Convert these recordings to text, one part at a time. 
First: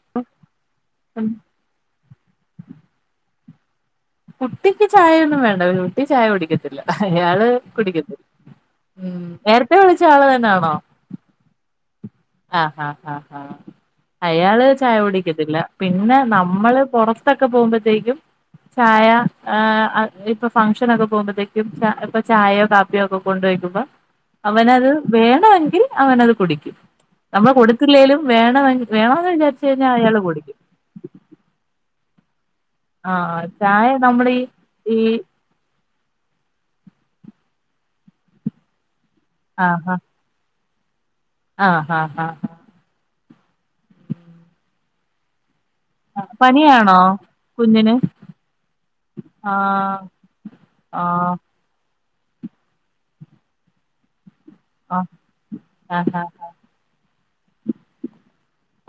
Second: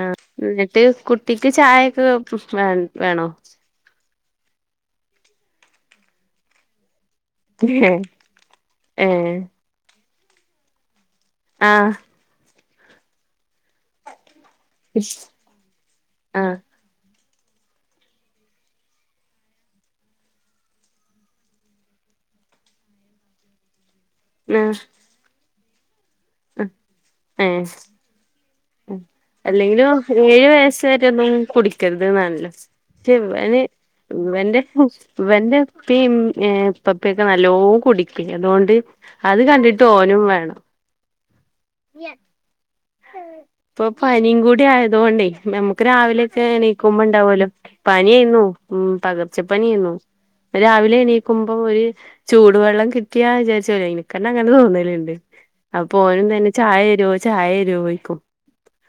ആ എന്നിട്ട് കുട്ടിക്ക് ചായൊക്കെ വേണോ കുട്ടിക്ക് ചായയൊന്നും വേണ്ട കുട്ടി ചായ കുടിക്കു അയാള് ഏഹ് കുടിക്കത്തില്ല ഉ നേരത്തെ വിളിച്ച ആള് തന്നെ യാണോ ആഹ് ആഹഹാ ആ ഹാ അയാള് ചായ കുടിക്കത്തില്ല പിന്നെ ആഹ് നമ്മള് പുറത് ത്തൊക്കെ പോകുമ്പോഴത്തേക്കും ചായ ആ ഇപ്പൊ ഫംഗ്ഷനൊക്കെ പോകുമ്പോഴത്തേക്കും ഇപ്പൊ ചായൊകാപ്പി ഒക്കെ കൊണ്ട വയ്ക്കുമ്പ ആഹ് അവനത് വേണമെങ്കിൽ അവനത് കുടിക്കും നമ്മൾ ഏഹ് കൊടുത്തില്ലേലും വേണമെങ്കിൽ വേണോന്ന് വിചാരിച്ചു അല്ലെങ്കിലും കഴിഞ്ഞാൽ അയാള് ഏഴ് കുടിക്കും വയസ്സ് വരെ ഒന്നും കുടിക്കരുത് എന്നാണല്ലോ ആഹ് ഇവന് ചായ നമ്മളീ ഇവന്റെ പു ഈ ഇവന്റെ ഇപ്പി ഇപ്പപ്പയൊക്കെ നല്ലോണം കുടിക്കും അതുകൊണ്ട് അത് കണ്ടിട്ട് ആഹ് ആഹ് ഓനും വേണം ആഹ് ആഹ ആഹ് ഇപ്പൊ പനിയും കൂടി ആയത കൊണ്ടേ നമക്ക് രാവിലെയൊക്കെ പനിയാണോ എനീക്കുമ്പോ ഇണ്ടാവലോ കുഞ്ഞിന് പനിന്നു ഉ പകർച്ചപ്പനിന്നു ആഹ് രാവിലെ ആഹ് എണീക്കുമ്പോ ഒരു ചൂടുവെള്ളം കിട്ടിയാ വിചാരിച്ചലേ കാരണം അങ്ങനെ തോന്നലുണ്ട് അപ്പ ആഹ് ഓനും തന്നെ ചായ തരോ ചായ രോ ചോയിക്കും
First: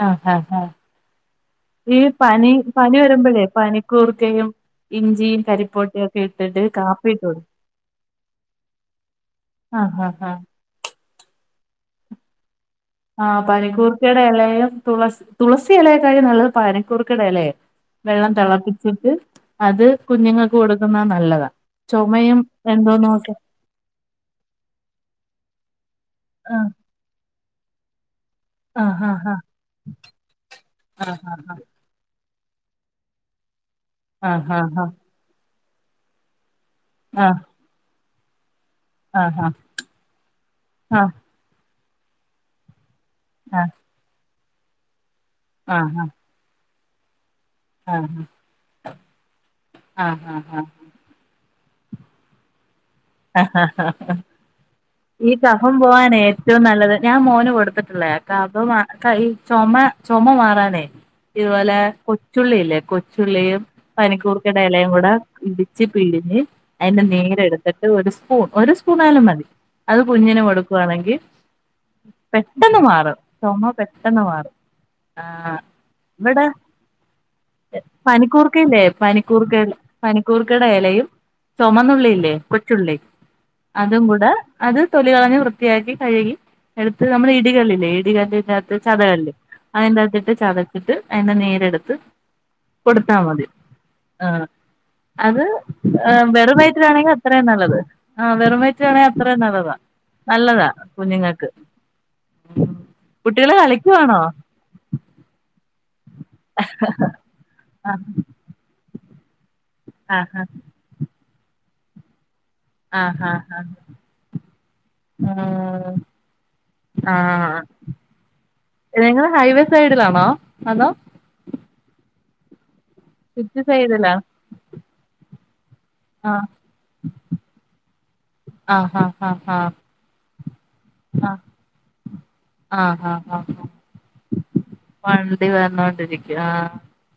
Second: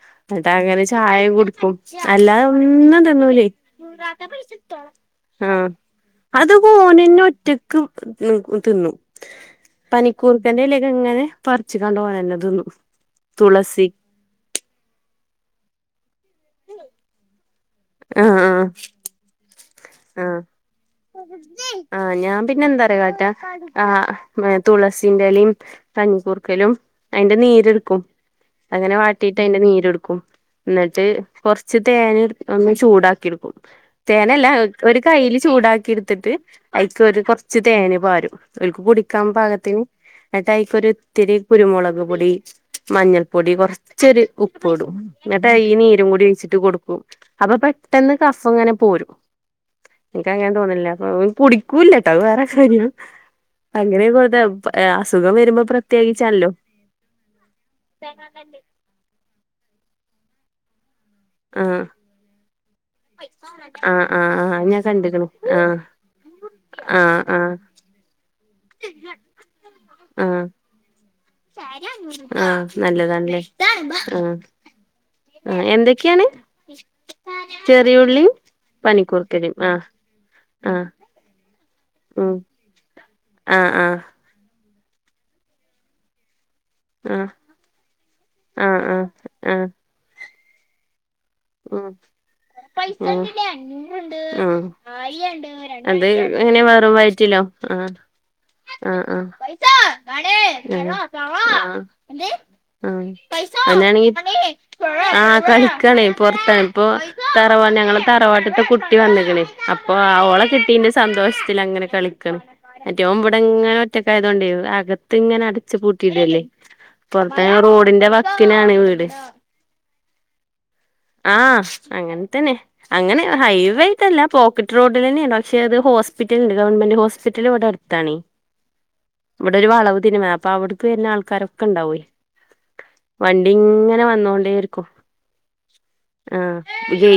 ആഹ് ആഹ് ന്നട്ട ആഹ് അങ്ങനെ ചായ കുടു ഈ അല്ലാതെ പനി പനി ഒന്നും വരുമ്പോഴേ തിന്നൂലേ പനിക്കൂർക്കയും ഇഞ്ചിയും ആഹ കരിപ്പോട്ടിയും ഒക്കെ അത് ഇട്ടിട്ട് പ്പൊ കാപ്പി ഓനെന്നെ ഇട്ട് കൊടുക്കും ഒറ്റക്ക് തിന്നും ആഹ് ആഹ് ആഹ് പനിക്കൂർക്കണ്ടലേക്ക ഇങ്ങനെ പറിച്ച കണ്ട് ഓനെന്നെ തിന്നും ആ തുളസി പനിക്കൂർക്കയുടെ ഇലയും തുളസി തുളസി ഇലയക്കായി നല്ലത് പനിക്കൂർക്കയുടെ ഇലയെ വെള്ളം ആഹ് ആഹ് തിളപ്പിച്ചിട്ട് അത് ആഹ് കുഞ്ഞുങ്ങൾക്ക് കൊടുക്കുന്ന നല്ലത ആഹ് ഞാൻ പിന്നെ എന്താറ കാട്ട ആ തുളസിന്റെലയും ആഹ് കഞ്ഞിക്കൂർക്കലും അതിന്റെ നീരെടുക്കും അങ്ങനെ ആഹ് വാട്ടിട്ട് അതിന്റെ നീര്ടുക്കും എന്നിട്ട് ആഹ് കൊറച്ച് തേന ഒന്ന് ചൂടാക്കി എടുക്കും തേനല്ല ആഹ് ആഹ് ഒരു കയ്യില് ചൂടാക്കി എടുത്തിട്ട് ഐക്ക് ഒരു കുറച്ച് തേൻ പാരും. ഓൽക്ക് കുടിക്കാൻ ആഹ് പാകത്തിന്. ന്നട്ട് ഐക്ക് ആഹ് ആഹ് ഇത്തിരി കുരുമുളക് പൊടി മഞ്ഞൾപ്പൊടി ആഹ് കൊറച്ചൊരു ഉപ്പ് ഇടും എന്നിട്ടാ ആഹ് ആഹ് ആഹ് ഈനീരും കൂടി ഒഴിച്ചിട്ട് കൊടുക്കും അപ്പൊ ആഹ് ആഹ് പെട്ടെന്ന് കഫംങ്ങനെ പോരും. ആഹ് ൻക്ക്ക്ക് ആഹ് അങ്ങനെ ആഹ് തോന്നൽ ഓൽ കു കൂല ട്ടോ അത് വേറെ കാര്യം ആ അങ്ങനെ കൊടുത്ത ഈ അസുഖം വരുമ്പോ കഫം പോവാന പ്രത്യേകിച്ചാണല്ലോ ഏറ്റവും നല്ലത് ഞാൻ മോന് കൊടുത്തിട്ട [unintelligible] ക ഈ ചുമ ചുമ മാറാനേ ഇതുപോലെ ആഹ് കൊച്ചുള്ളില്ലേ കൊ ചുള്ളിയും ആഹ് ആഹ് പനിക്കൂർക്കട ആഹ് ഞാൻ ഇലയും കൂടെ കണ്ട്ക്ക്ണ് ആഹ് ഇടിച്ച് പിഴിഞ്ഞ് അതിന്റെ ആഹ് ആഹ് നീരെടുത്ത് സ്പൂൺ ഒരു സ്പൂണ ആയാലും മതി അത് കുഞ്ഞിന് ആഹ് കൊടുക്കുവാണെങ്കിൽ ആഹ് പെട്ടെന്ന് മാറും നല്ലതാണല്ലേ ചുമ പെട്ടെന്ന് ആഹ് മാറും ആഹ ആഹ് എന്തൊക്കെയാണ് ഇവിടെ ചെറിയുള്ളി പനിക്കൂർക്കല്ലേ പനിക്കൂർക്കലും പനിക്കൂർക്കല്ല ആഹ് പനിക്കൂർക്കട ആഹ് ഇലയും ചുമന്നുള്ളിയില്ലേ ഉം കൊച്ചുള്ളി ആഹ് ആഹ് അതും കൂടെ അത് തൊലികളഞ്ഞ് വൃത്തിയാക്കി കഴുകി എടുത്ത് ആഹ് നമ്മള് ഇടികല്ലില്ലേ ഇടികല്ലിനകത്ത് ആഹ് ആഹ് ചതകല്ല് ആഹ് അങ്ങനന്ത്തിട്ട് ചത ച്ചിട്ട് അതിന്റെ നീരെടുത്ത് കൊടുത്താ മ് മതി മ് ആഹ് അത് അത് എങ്ങന വെറും വയറ്റിലാണെങ്കി വയറ്റി ലോ അത്രയും ആ നല്ലത് ആഹ് വെറും ആ വയറ്റിലാണെ ആ അത്രയും നല്ലതാ ആ നല്ലതാ കുഞ്ഞുങ്ങൾക്ക് ആ കുട്ടികള് അങ്ങാനാണെങ്കി കളിക്കുവാണോ ആ കളിക്കണേ പൊറത്താണ് ഇപ്പൊ തറവാ ഞങ്ങള് ആഹ് തറവാട്ടത്തെ കുട്ടി വന്നിക്കണേ അപ്പൊ ആ ആഹ് ഓളെ കിട്ടീന്റെ സന്തോഷത്തി അങ്ങനെ കളിക്കണ് മറ്റേ ഓൻ ആഹ് മ്പട ആഹ് ഇങ്ങനെ ഒറ്റക്കായയതോണ്ടേ അകത്ത് ഇങ്ങനെ അടച്ചു ആഹ് പൂട്ടിടല്ലേ പൊറത്തെ ആഹ് റോഡിന്റെ വക്കിനാണ് വീട് നിങ്ങള് ഹൈവേ സൈഡിലാണോ അതോ ആഹ് അങ്ങനെ തന്നെ അങ്ങനെ സിറ്റി സൈഡിലാ ഹൈവേട്ടല്ല പോക്കറ്റ് റോഡിലന്നെയാണ് പക്ഷെ അത് ഹോസ് ആഹ് ഹോ്പിറ്റലണ്ട് ഗവൺമെന്റ് ഹോസ്പിറ്റൽ ഇവിടെ അടുത്താണെ ആഹ് ആഹ് ആഹ് ഇവിടെ ഒരു ആഹ് വളവ് തിരുയുമ്പ അപ്പൊ അവിടെ വരുന്ന ആൾക്കാരൊക്കെ ഉണ്ടാവയി ആഹ് ആഹ് ആഹ് വണ്ടി ആഹ് ഇങ്ങനെ വന്നോണ്ടേരിക്കും വണ്ടി വന്നോണ്ടിരിക്കും ആ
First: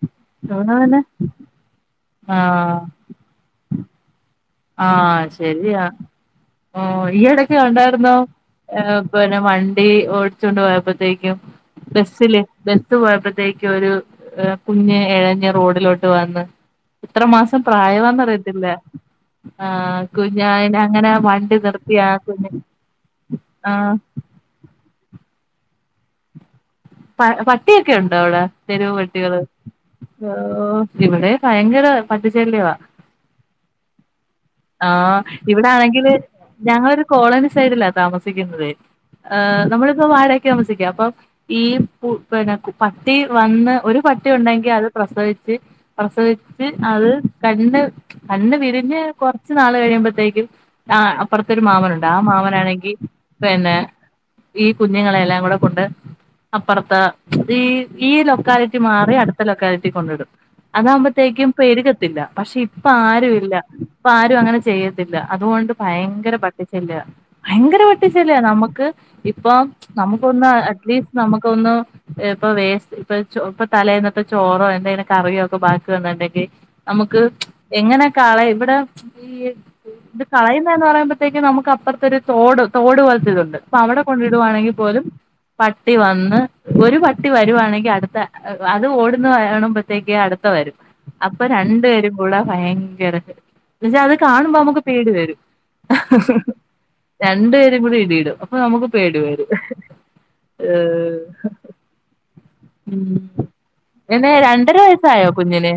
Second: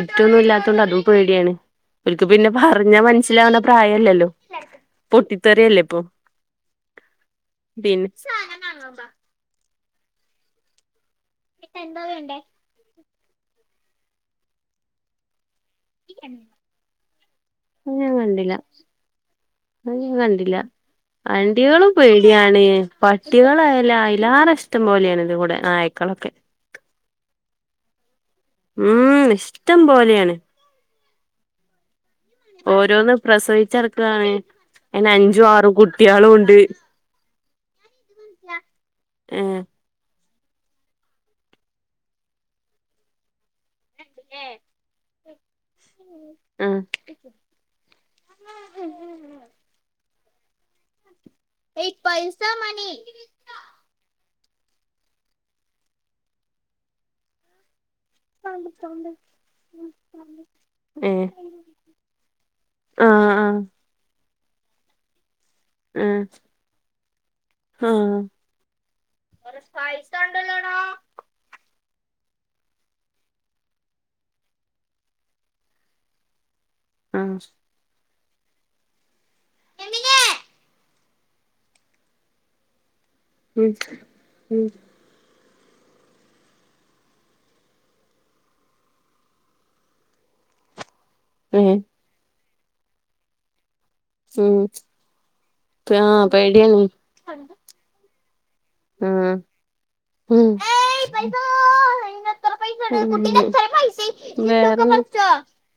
മുറ്റൊന്നും ഇല്ലാത്തൊണ്ട് അതും പേടിയാണ് ഒരിക്ക് പിന്നെ ആഹ് പറഞ്ഞാ മനസ്സിലാവുന്ന പ്രായല്ലല്ലോ ആ പൊട്ടിത്തെറിയല്ലേ ശരിയാ ഇപ്പൊ ഓ ഈയിടക്ക് പിന്നെ കണ്ടായിരുന്നോ പിന്നെ വണ്ടി ഓടിച്ചൊണ്ട് പോയപ്പോത്തേക്കും ബസില് ബസ് പോയപ്പോഴത്തേക്കും ഒരു കുഞ്ഞ് എഴഞ്ഞ് റോഡിലോട്ട് വന്ന് ഇത്ര മാസം അത് ഞാൻ കണ്ടില്ല പ്രായമാന്നറിയത്തില്ല അത് ആഹ് ഞാൻ കണ്ടില്ല കുഞ്ഞായിനെ അങ്ങനെ വണ്ടി വണ്ടികളും നിർത്തി ആ കുഞ്ഞ് പേടിയാണ് ആഹ് പട്ടികളായാ എല്ലാരും ഇഷ്ടം പോലെയാണ് ഇത് ഇവിടെ നായക്കളൊക്കെ പട്ടിയൊക്കെ ഉണ്ട് അവിടെ തെരുവ് ഉം പട്ടികള് ഇഷ്ടം ഓ പോലെയാണ് ഇവിടെ ഭയങ്കര പട്ടിശല്യവാ ഓരോന്ന് പ്രസവിച്ചടക്കാണ് അതിന് ആഹ് അഞ്ചും ആറും ഇവിടാണെങ്കില് കുട്ടികളും ഉണ്ട് ഞങ്ങളൊരു കോളനി സൈഡില താമസിക്കുന്നതെ ഏഹ് നമ്മളിപ്പോ വാടക ക്ക്‌ താമസിക്കുക അപ്പൊ ഈ പിന്നെ പട്ടി വന്ന് ഒരു പട്ടി ഉണ്ടെങ്കിൽ അത് പ്രസവിച്ച് പ്രസവിച്ച് ആഹ് അത് കണ് കണ്ണ് വിരിഞ്ഞ് കൊറ കുറച്ച് നാള് കഴിയുമ്പോഴത്തേക്കും ആ അപ്പുറത്തൊരു മാമനുണ്ട് ആ മാമനാണെങ്കിൽ പിന്നെ ഈ കുഞ്ഞുങ്ങളെല്ലാം കൂടെ കൊണ്ട് അപ്പുറത്തെ ഈ ഈ ലൊക്കാലിറ്റി മാറി അടുത്ത ലൊക്കാലിറ്റി കൊണ്ടിടും ഏഹ് അതാവകുമ്പോത്തേക്കും പെരുകത്തില്ല പക്ഷെ ഇപ്പ ആഹ് ആരും ഇല്ല ആഹ് ഇപ്പൊ ആരും അങ്ങനെ ചെയ്യത്തില്ല അതുകൊണ്ട് ഭയങ്കര പട്ടിശല്യ ഭയങ്കര ആഹ് ആഹ് പട്ടിശല്യ നമുക്ക് ഇപ്പൊ നമുക്ക് ഒന്ന് അറ്റ്ലീസ്റ്റ് നമുക്ക്‌ ഒന്ന് ഇപ്പൊ വേസ്റ്റ് ഇപ്പ ഇപ്പൊ തലേന്നത്തെ ചോറോ എന്തെലുക്കെ കറിയോ ഒക്കെ ബാക്കി വന്നിണ്ടെങ്കി നമുക്ക് ആഹ് എങ്ങനെക്കെ ആളെ ഇവിടെ ഈ ഇത് കളയുന്ന എന്ന് പറയുമ്പോത്തേക്ക നമുക്ക് അപ്പുറത്തൊ ഒരു തോടും തോട് പോലത്തെഇതുണ്ട് ഉം അപ്പൊ അവിടെ ഉം കൊണ്ടിടവാണെങ്കിൽ പോലും പട്ടി വന്ന് ഒരു പട്ടി വരുവാണെങ്കിൽ അടുത്ത അത് ഓടന്ന് കാണുമ്പോത്തേക്ക് അടുത്ത വരും അപ്പൊ ഉം രണ്ടു പേരും കൂടെ ഭയങ്കര എന്നച്ചാ അത് കാണുമ്പോ ഉം നമുക്ക് പേടി വരും ആ പേടിയാണ് രണ്ടു പേരും കൂടെ ഇടിയിടും അപ്പൊ നമുക്ക് പേടി ആഹ് വരും പിന്നെ ഉം രണ്ടര വേറെന്ന വയസ്സായോ കുഞ്ഞിന്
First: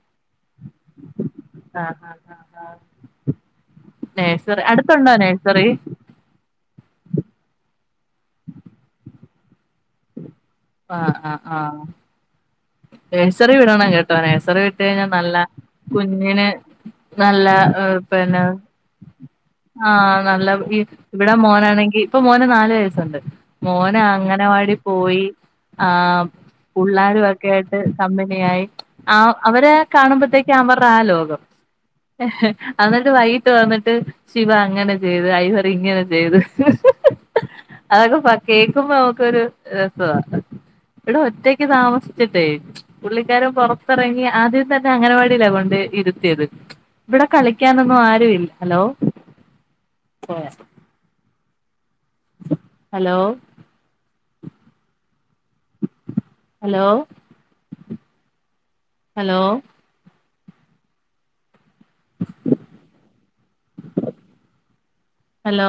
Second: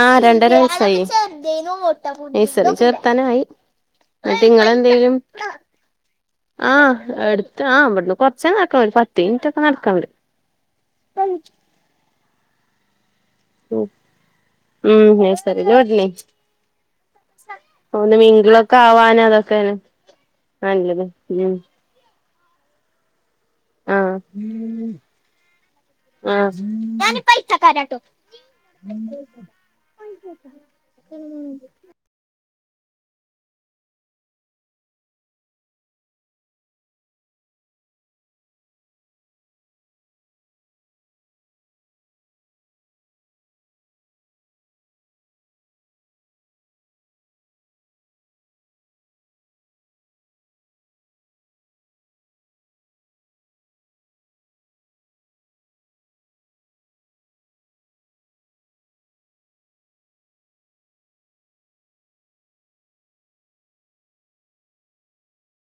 ആ രണ്ടര വയസായി ആ ആ ആ ആ നഴ്സറി ചേർത്താന ആയി നേഴ്സറി അടുത്തുണ്ടോ അന്നിട്ടിങ്ങളെന്തെലും നേഴ്സറി ആഹ് അടുത്ത് ആ ഇവിടുന്ന് കൊറച്ച നടക്കാൻവും പത്ത് മിനിറ്റ് ഒക്കെ നടക്കാണ്ട് ആഹ് ആ ആഹ് നഴ്സറി വിടണം കേട്ടോ നഴ്സറി വിട്ട് കഴിഞ്ഞാൽ ഉം നല്ല നഴ്സറില് വിടണേ കുഞ്ഞിന് നല്ല ഒന്ന് പിന്നെ മിങ്കിളൊക്കെ ആവാന് അതൊക്കെയാണ് ആ നല്ല നല്ലത് ഇവിടെ ഉം മോനാണെങ്കിൽ ഇപ്പൊ മോന് നാല് വയസ്സുണ്ട് മോന ആഹ് അങ്ങനവാടി പോയി ആ ആഹ് പിള്ളേരുവാ യിട്ട് കമ്പിനിയായി ആ അവരെ കാണുമ്പോത്തേക്ക അവരുടെ ആ ലോകം ഏഹ് എന്നിട്ട് വൈകിട്ട് വന്നിട്ട് ശിവ അങ്ങനെ ചെയ്ത് ഐഹറി ഇങ്ങനെ ചെയ്ത് അതൊക്കെ കേക്കുമ്പോ നമുക്കൊരു രസ ഇവിടെ ഒറ്റക്ക് താമസ ട്ട പുള്ളിക്കാരും പുറത്തിറങ്ങി ആദ്യം തന്നെ അംഗനവാടിയില കൊണ്ട് ഇരുത്തിയത് ഇവിടെ കളിക്കാനൊന്നും ആരുല്ല ഹലോ പോയ ഹലോ ഹലോ ഹലോ [inaudible] ഹലോ